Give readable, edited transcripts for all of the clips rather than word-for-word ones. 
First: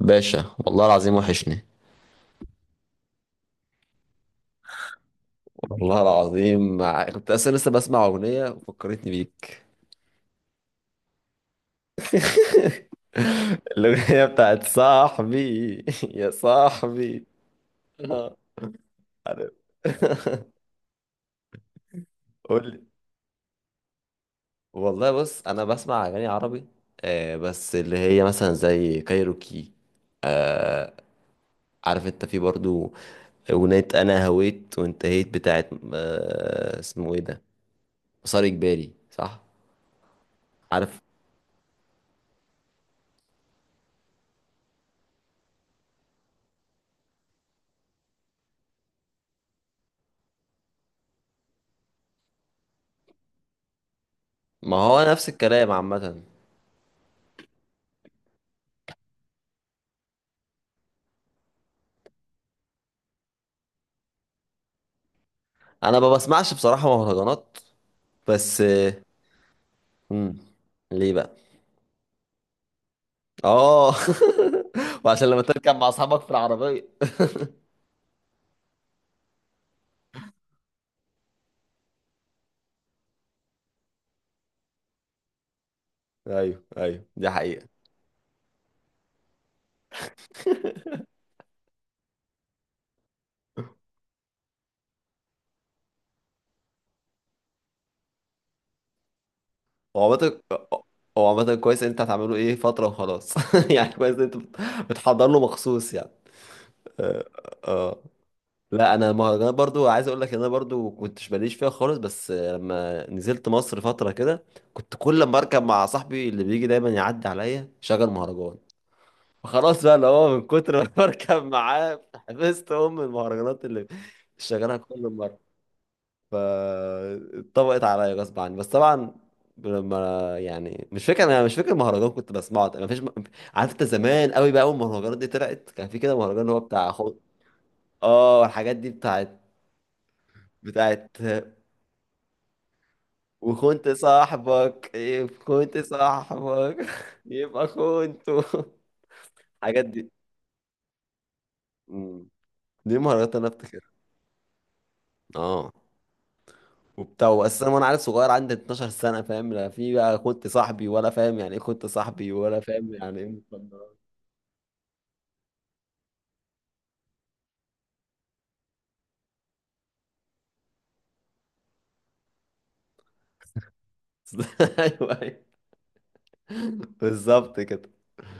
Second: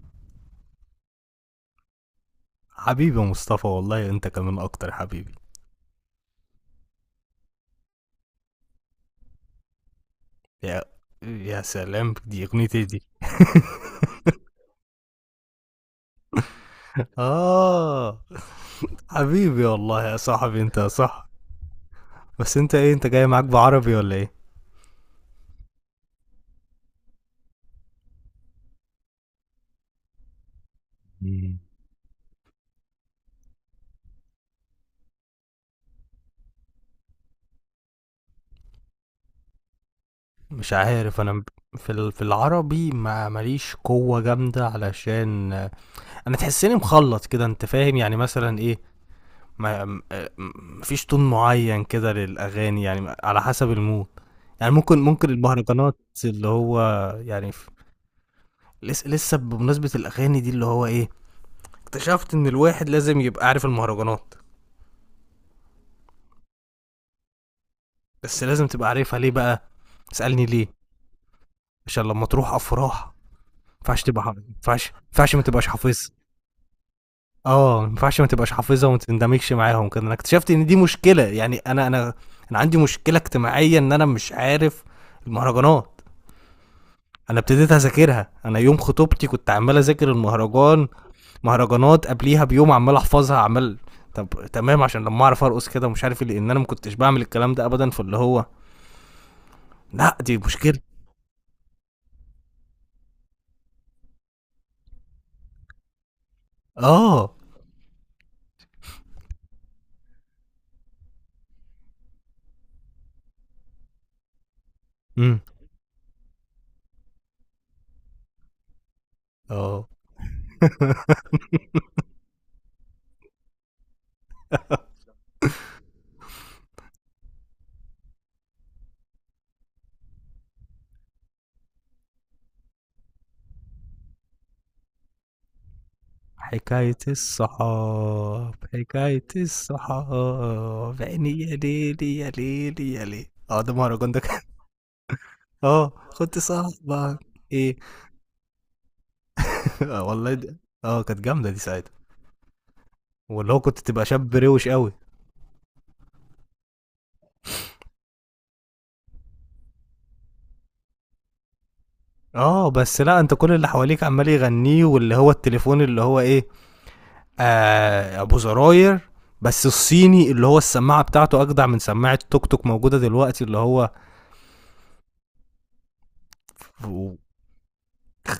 باشا، والله العظيم وحشني. حبيبي يا مصطفى والله انت كمان اكتر حبيبي. والله العظيم كنت اصلا لسه بسمع اغنيه وفكرتني بيك. يا يا سلام، دي اغنيتي دي. الاغنيه بتاعت صاحبي، يا صاحبي. اه، آه، عارف. حبيبي والله يا صاحبي، انت يا صاحبي. بس قول انت لي. ايه، انت جاي معاك بعربي ولا ايه؟ والله بص، انا بسمع اغاني عربي. بس اللي هي مثلا زي كايروكي. آه مم. عارف انت في برضو اغنيه انا هويت وانتهيت بتاعت، اسمه ايه ده، مسار اجباري، صح؟ مش عارف؟ عارف انا. في العربي ما ماليش قوة جامدة، علشان انا تحسني مخلط كده، انت فاهم يعني، مثلا ايه، ما م- آه، م- مفيش تون معين كده للاغاني، يعني على حسب المود. يعني ما ممكن هو نفس ممكن الكلام المهرجانات عامة. اللي هو يعني. لسه بمناسبة الأغاني دي، اللي هو إيه، اكتشفت إن الواحد لازم يبقى عارف المهرجانات. انا ما بسمعش بصراحة مهرجانات بس بس. لازم تبقى عارفها، ليه بقى؟ مم. اسألني ليه. ليه بقى؟ عشان لما تروح أفراح اه. ما ينفعش تبقى حافظ، ما ينفعش ما وعشان ينفعش لما ما تبقاش تركب مع حافظها. اصحابك في العربية. اه، ما ينفعش ما تبقاش حافظها وما تندمجش معاهم كده. انا اكتشفت ان دي مشكله يعني، انا عندي مشكله اجتماعيه ان انا مش عارف المهرجانات. ايوه، ايوه، دي انا حقيقة. ابتديت اذاكرها، انا يوم خطوبتي كنت عمال اذاكر المهرجان، مهرجانات قبليها بيوم، عمال احفظها عمال. طب، تمام، عشان لما اعرف ارقص كده ومش عارف إيه، لان انا ما كنتش بعمل الكلام ده ابدا. فاللي هو هو لا، دي عامة مشكله. هو عامة كويس إن انت هتعمله ايه فترة وخلاص. يعني كويس إن انت بتحضر له مخصوص يعني. اه. اه. آه. لا، انا المهرجانات برضو عايز اقول لك ان انا برضو كنتش ماليش فيها خالص. بس لما نزلت مصر فترة كده كنت كل ما امم. اركب مع صاحبي اللي بيجي دايما يعدي عليا شغل مهرجان. فخلاص اه. بقى، اللي هو من كتر ما بركب معاه حفظت ام المهرجانات اللي شغالها كل مره. فاتطبقت عليا غصب عني. بس طبعا لما، يعني، مش فاكر المهرجان كنت بسمعه ما فيش. عارف انت، زمان قوي بقى، اول ما المهرجانات دي طلعت كان في كده مهرجان اللي هو بتاع حكاية اه، الصحاب، الحاجات دي حكاية بتاعت، الصحاب، بتاعت عيني يا ليلي يا ليلي يا ليلي. اه، ده وكنت مهرجان، ده كان. صاحبك، كنت اه، كنت صاحبك. صاحبك، يبقى ايه. كنت. الحاجات آه دي. والله دي- اه، كانت جامدة دي ساعتها. مم. دي المهرجانات اللي واللي انا هو كنت افتكرها. تبقى شاب روش قوي. اه، وبتاع. بس انا، وانا عيل صغير عندي 12 سنه، فاهم لا في بقى كنت صاحبي، ولا فاهم يعني ايه كنت صاحبي، ولا اه، فاهم بس يعني لا، ايه انت كل اللي مخدرات. حواليك عمال يغنيه، واللي هو التليفون اللي هو ايه، آه، ابو زراير. بس الصيني اللي هو السماعه بتاعته اجدع من سماعه توك توك موجوده دلوقتي، اللي هو ايوه، أيوة. بالظبط كده.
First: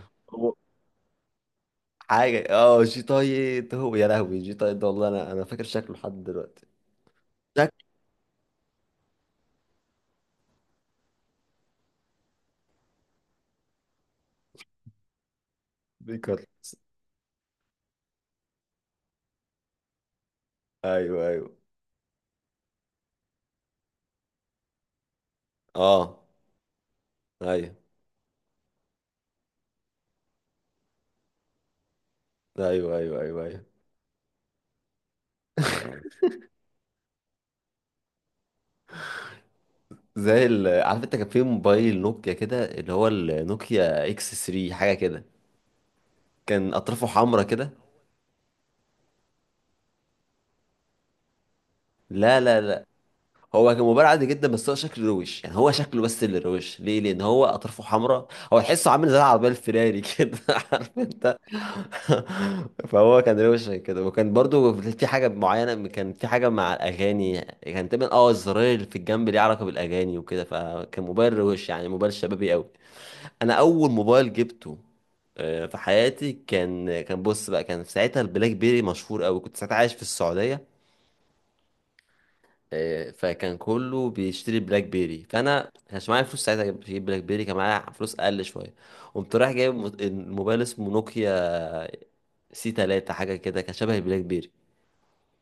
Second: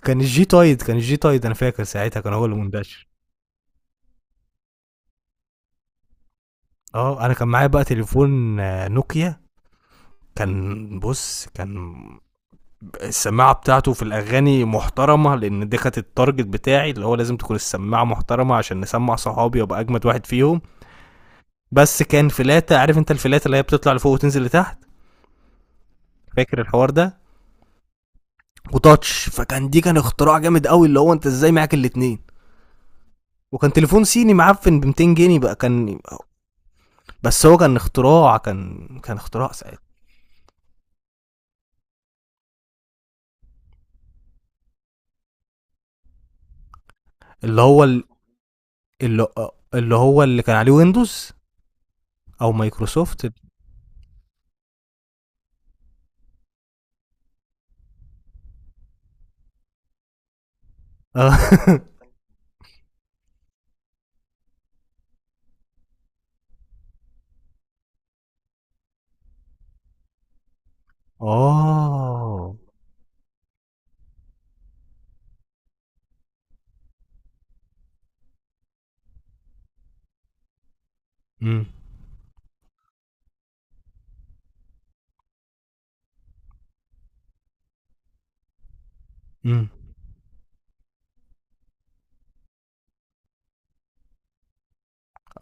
كان الجي هو تايد. كان الجي تايد، انا فاكر ساعتها كان حاجه، هو اللي جي منتشر. طايد. هو يا لهوي جي طايد ده، والله انا فاكر شكله لحد دلوقتي. اه، انا كان معايا شكله. بقى تليفون نوكيا. كان، بص، كان السماعه بتاعته في الاغاني محترمه، لان دي كانت التارجت بيكرس. بتاعي، اللي هو لازم تكون السماعه محترمه عشان نسمع صحابي وابقى اجمد واحد فيهم. ايوه، ايوه. بس كان فلاته، عارف انت الفلاته اللي هي بتطلع لفوق وتنزل لتحت، اه. فاكر الحوار ده، ايوه، وتاتش. فكان دي كان اختراع جامد قوي، اللي هو انت ازاي معاك الاتنين. ايوه، ايوه، ايوه، ايوه. وكان تليفون صيني معفن ب 200 جنيه بقى، كان، بس هو كان اختراع، كان اختراع ساعتها. عارف انت، كان في موبايل نوكيا كده، اللي هو النوكيا اكس 3 حاجه كده، كان اطرافه حمرا اللي كده. هو ال- اللي اللي هو اللي كان عليه ويندوز لا، او لا، لا. مايكروسوفت. هو كان مباراة عادي جدا، بس هو شكله روش يعني، هو شكله، بس اللي روش ليه لان هو اطرافه حمراء. هو تحسه عامل زي العربيه الفيراري كده. عارف انت؟ اه. فهو كان روش كده، وكان برضو في حاجه معينه، كان في حاجه مع الاغاني، كان تقريبا الزراير اللي في الجنب ليه علاقه بالاغاني وكده، فكان موبايل روش، يعني موبايل شبابي اه. قوي. انا اول موبايل جبته في حياتي كان، كان بص بقى كان في ساعتها البلاك بيري مشهور قوي، كنت ساعتها عايش في السعوديه. امم. فكان كله بيشتري بلاك بيري، فانا كانش معايا فلوس ساعتها اجيب بلاك بيري، كان معايا فلوس اقل شويه. قمت رايح امم. جايب الموبايل اسمه نوكيا سي 3 حاجه كده، كان شبه البلاك بيري.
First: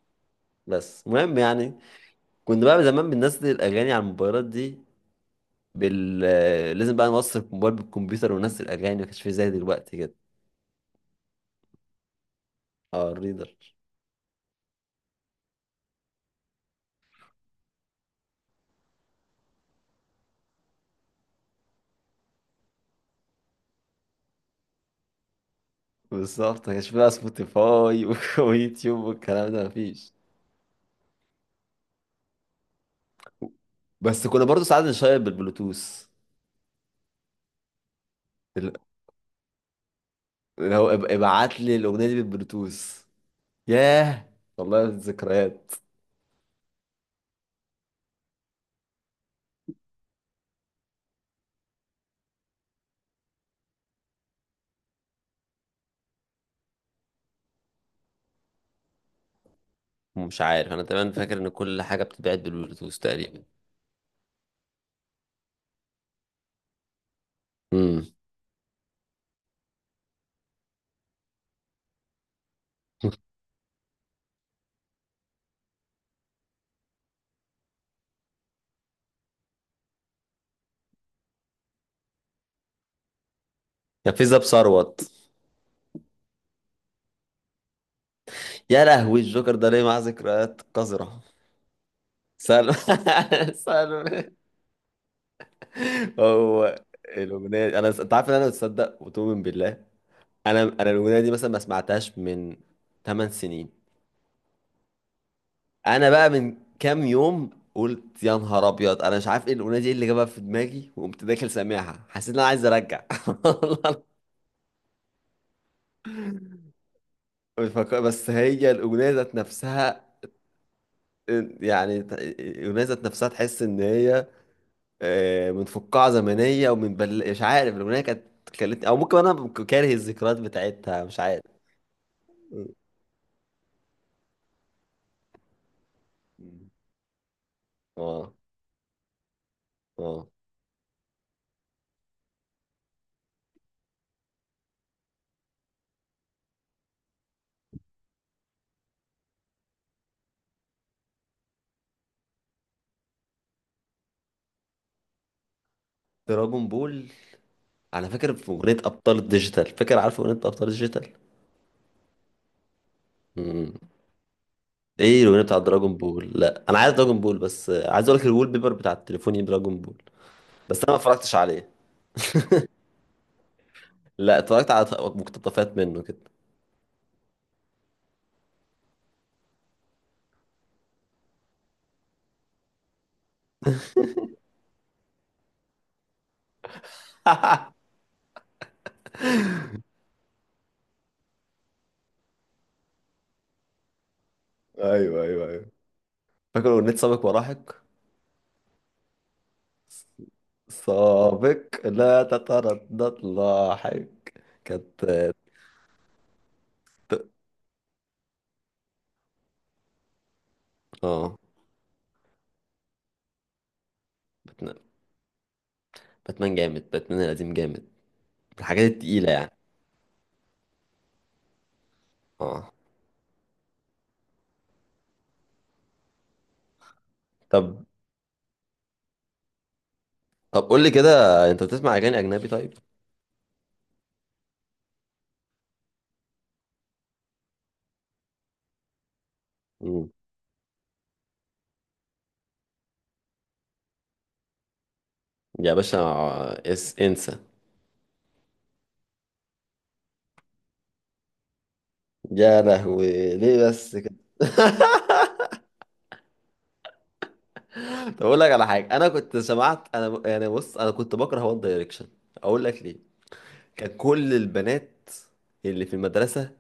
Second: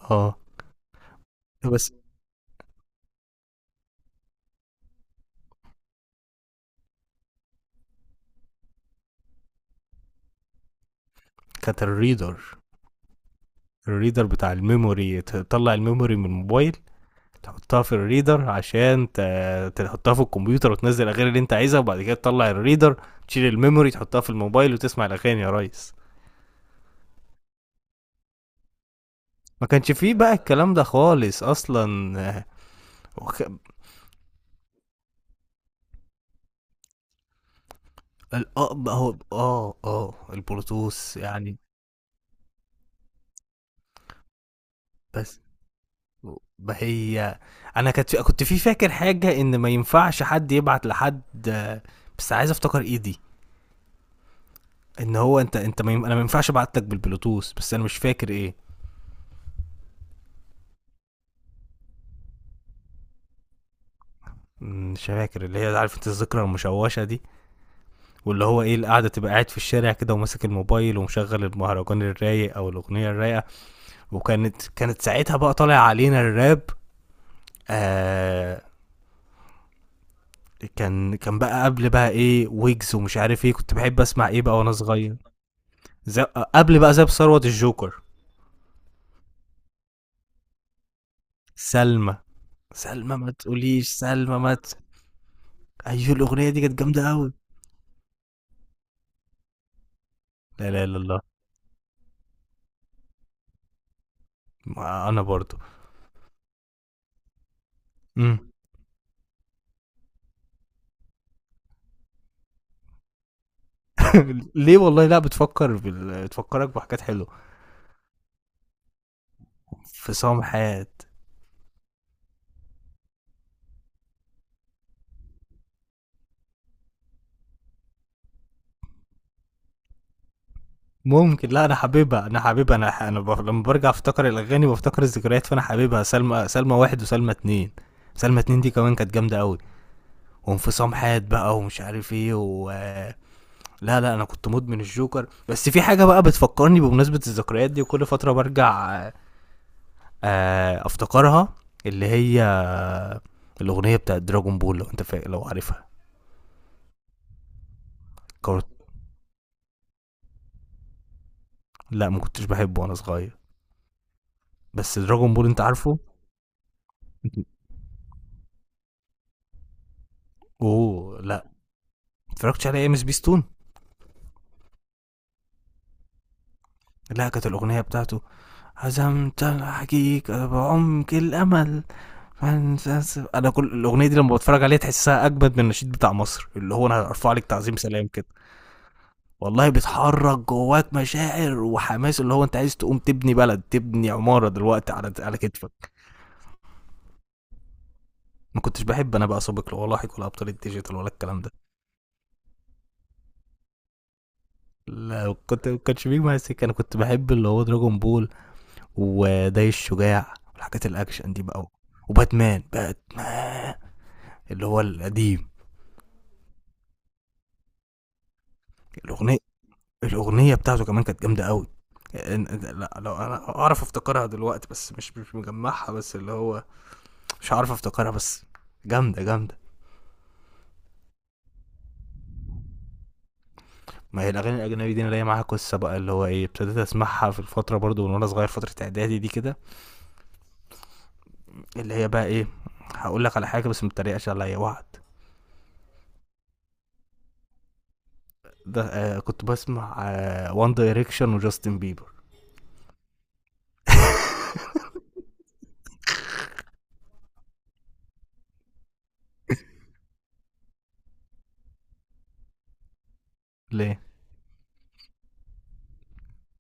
اه. بس المهم يعني بس كنت بقى زمان بننزل الاغاني على الموبايلات دي بال آه، لازم بقى نوصل الموبايل بالكمبيوتر وننزل الاغاني، ما كانش في زي دلوقتي كده. كانت الريدر، اه، الريدر. الريدر بتاع الميموري، تطلع الميموري من الموبايل، تحطها في الريدر عشان تحطها في الكمبيوتر وتنزل الاغاني اللي انت عايزها، وبعد كده تطلع الريدر، تشيل الميموري تحطها في الموبايل وتسمع الاغاني يا ريس. بالظبط ما كانش في بقى سبوتيفاي ويوتيوب والكلام ده ما كانش مفيش. فيه بقى الكلام ده خالص اصلا، وخ- بس كنا برضو ساعات نشير بالبلوتوث، اه بقى، هو اللي هو البلوتوث يعني. ابعت لي الاغنيه دي بالبلوتوث. ياه، والله بس ذكريات. ما هي، انا كنت، كنت في فاكر حاجه ان ما ينفعش حد يبعت لحد، بس عايز افتكر ايه دي. ان هو انت، انت ما يم... انا ما ينفعش ابعت لك بالبلوتوث، بس انا مش فاكر ايه. مش عارف انا، تمام، فاكر ان كل حاجه بتتبعت بالبلوتوث تقريبا. مش فاكر، اللي هي عارف انت الذكرى المشوشة دي. امم. واللي هو ايه، القعدة تبقى قاعد في الشارع كده وماسك الموبايل ومشغل المهرجان الرايق او الاغنية الرايقة. وكانت ساعتها بقى طالع علينا الراب. آه. كان بقى قبل بقى ايه، ويجز ومش عارف ايه، كنت بحب كان في اسمع زاب ايه بقى وانا ثروت. صغير. زي قبل بقى زي ثروت الجوكر. يا لهوي، الجوكر ده ليه معاه ذكريات قذره. سلمى، سالم. سلمى ما تقوليش سالم. سلمى، ما ت... ايوه الاغنية دي كانت هو جامدة قوي. الاغنيه دي- انا، انت عارف ان انا بتصدق وتؤمن بالله، انا لا لا انا لا، الاغنيه الله، دي مثلا ما سمعتهاش من 8 سنين. ما انا برضو. انا بقى من كام يوم قلت يا مم. نهار ابيض، انا مش عارف ايه الاغنيه دي، إيه اللي جابها في دماغي؟ وقمت داخل سامعها، حسيت ان انا عايز ارجع. والله. ليه والله، لا بتفكر بال... بتفكرك بحاجات حلوه. مش فاكر- بس هي الاغنيه ذات نفسها، انفصام حياه. يعني الاغنيه ذات نفسها، تحس ان هي من فقاعه زمنيه ومن مش عارف، الاغنيه كانت خلتني، او ممكن انا كاره الذكريات بتاعتها، مش عارف. ممكن، لا انا حاببها، انا حاببها انا ح... انا ب... لما برجع افتكر الاغاني بفتكر الذكريات، فانا حاببها. سلمى، سلمى واحد وسلمى اتنين. اه. سلمى اتنين دي كمان كانت جامده قوي. اه. وانفصام حياه بقى، ومش عارف ايه. و لا لا، انا كنت مدمن الجوكر. بس في حاجه بقى بتفكرني بمناسبه الذكريات دي، وكل فتره برجع افتكرها، اللي هي الاغنيه بتاعت دراجون بول، لو عارفها. دراجون بول. انا فاكر في كارت... اغنيه ابطال الديجيتال، فاكر، عارف اغنيه ابطال الديجيتال؟ لا، ما كنتش بحبه وانا صغير، بس ايه دراجون الاغنيه بول انت بتاعت دراجون عارفه. بول؟ لا، انا عايز دراجون بول، بس عايز اقول لك الوول بيبر بتاع تليفوني دراجون بول. بس انا ما اوه اتفرجتش لا. عليه. اتفرجتش على ام اس بي ستون. لا، اتفرجت على مقتطفات منه كده. لا، كانت الاغنيه بتاعته هزمت الحقيقه بعمق الامل. انا كل الاغنيه دي لما بتفرج عليها تحسها اجمد من النشيد بتاع مصر، اللي هو انا هرفع لك تعظيم سلام كده. والله بتحرك جواك مشاعر وحماس، اللي هو انت عايز تقوم تبني بلد، تبني عماره دلوقتي على ايوه، على ايوه، ايوه. كتفك. فاكر اغنيه سابق ولاحق؟ ما كنتش بحب انا بقى سابق ولا لاحق ولا ابطال الديجيتال ولا الكلام ده. سابق لا تتردد لاحق. كانت. لا، كنت ما كانش بيجي معايا سكه. انا كنت بحب اللي هو دراجون بول، وداي الشجاع، والحاجات الاكشن اه. دي بقى. وباتمان، باتمان اللي باتمان. هو القديم. باتمان جامد، باتمان القديم جامد، من الحاجات التقيله الاغنيه، يعني. الاغنيه بتاعته كمان كانت جامده قوي. اه. لا، لو انا اعرف افتكرها دلوقتي، بس مش مجمعها. بس اللي هو مش عارف طب افتكرها، بس جامده جامده. طب قول لي كده، انت بتسمع اغاني اجنبي طيب؟ ما هي الاغاني الاجنبي دي انا ليا معاها قصه بقى، اللي هو ايه، ابتديت اسمعها في الفتره برضو من وانا صغير، فتره اعدادي دي كده. مم. اللي هي بقى ايه، هقول لك على حاجه بس ما تتريقش عليا، وعد. يا باشا، اس انسى. ده، آه كنت بسمع وان دايركشن وجاستن بيبر. يا لهوي، ليه بس؟ طب اقول لك على حاجه، انا كنت سمعت انا يعني بص، انا كنت بكره وان دايركشن. اقول لك ليه؟ كان ليه؟ كل البنات اللي في المدرسه،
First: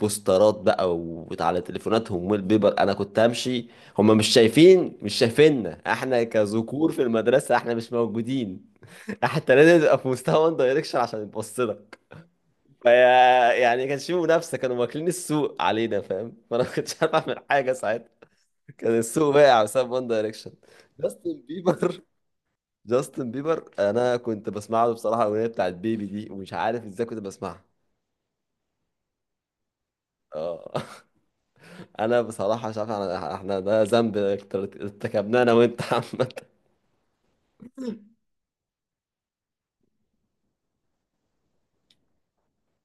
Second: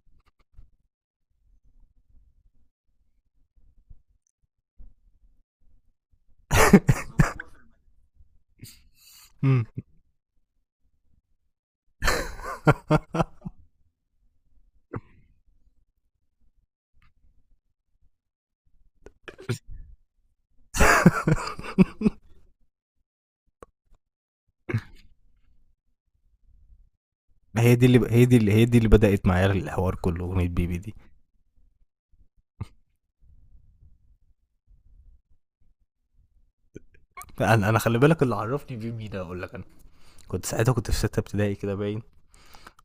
بوسترات بقى وعلى تليفوناتهم والبيبر. انا كنت همشي، هم مش شايفيننا احنا كذكور في المدرسه، احنا مش موجودين. حتى امم. لازم تبقى في مستوى وان دايركشن عشان يبص لك فيا. يعني كانش في منافسه، كانوا واكلين السوق علينا فاهم؟ فانا ما كنتش عارف اعمل حاجه ساعتها. كان السوق واقع بسبب وان دايركشن. جاستن بيبر جاستن بيبر انا كنت بسمع له بصراحه الاغنيه بتاعت بيبي دي، ومش عارف ازاي كنت بسمعها. هي دي اللي هي دي اللي هي دي اللي بدأت معايا الحوار كله، أغنية بيبي اه. دي. انا بصراحه مش عارف، احنا ده ذنب ارتكبناه انا وانت عامه. أنا خلي بالك اللي عرفني بيه مين، أقول لك. أنا كنت ساعتها في ستة ابتدائي كده باين،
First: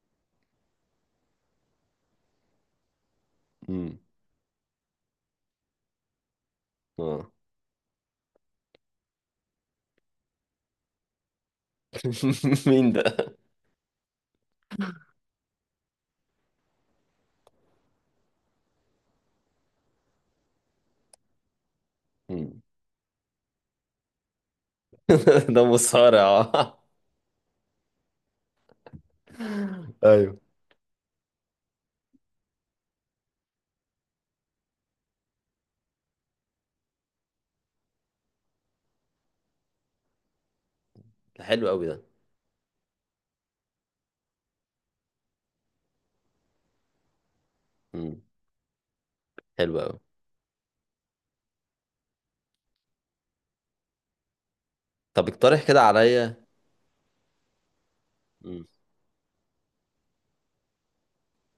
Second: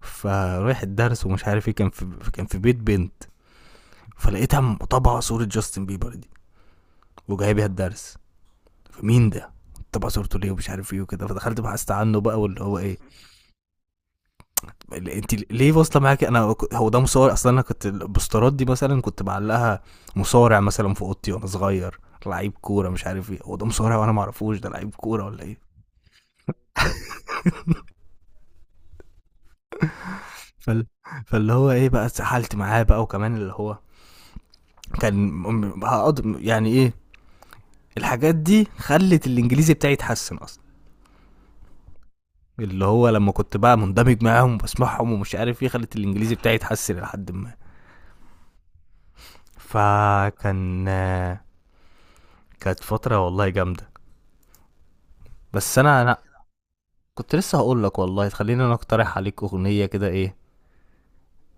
فرايح الدرس ومش عارف إيه، كان في بيت بنت امم. فلقيتها مطبعة صورة جاستن بيبر دي اه. وجايبها الدرس. فمين ده؟ طبعا صورته ليه ومش عارف ايه وكده، فدخلت بحثت عنه بقى، واللي هو مين ايه، ده؟ انت ليه واصله معاك، هو ده مصارع اصلا، انا كنت البوسترات دي مثلا كنت بعلقها، مصارع مثلا في اوضتي وانا صغير، لعيب امم. كوره مش عارف ايه، هو ده مصارع وانا ما اعرفوش ده لعيب كوره ولا ايه. ده مصارع؟ ايوه. فال... فاللي هو ايه بقى، اتسحلت معاه بقى، وكمان اللي هو كان، م- هقض يعني ايه الحاجات دي خلت الانجليزي بتاعي يتحسن اصلا، ده حلو قوي ده. اللي هو لما كنت بقى مندمج معاهم وبسمعهم ومش عارف ايه، خلت الانجليزي بتاعي يتحسن لحد ما، امم. حلو قوي. فكان كانت فتره والله جامده. طب اقترح بس كده انا عليا. كنت لسه هقول لك، والله امم. خليني انا اقترح عليك اغنيه كده، ايه،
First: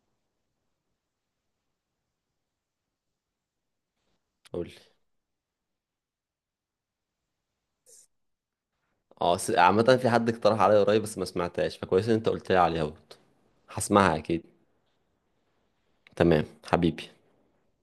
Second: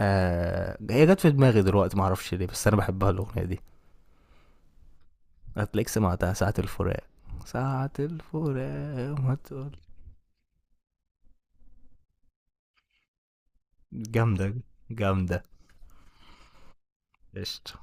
آه، هي جت في دماغي دلوقتي ما اعرفش ليه، بس انا بحبها الاغنيه دي. قول لي. هتلاقيك سمعتها، ساعه الفراق. ساعه الفراق اه. ما تقول. عامه، في حد اقترح عليا قريب بس ما سمعتهاش، فكويس ان انت قلت لي عليها برضه، هسمعها اكيد. جامده جامده. تمام حبيبي. قشطه.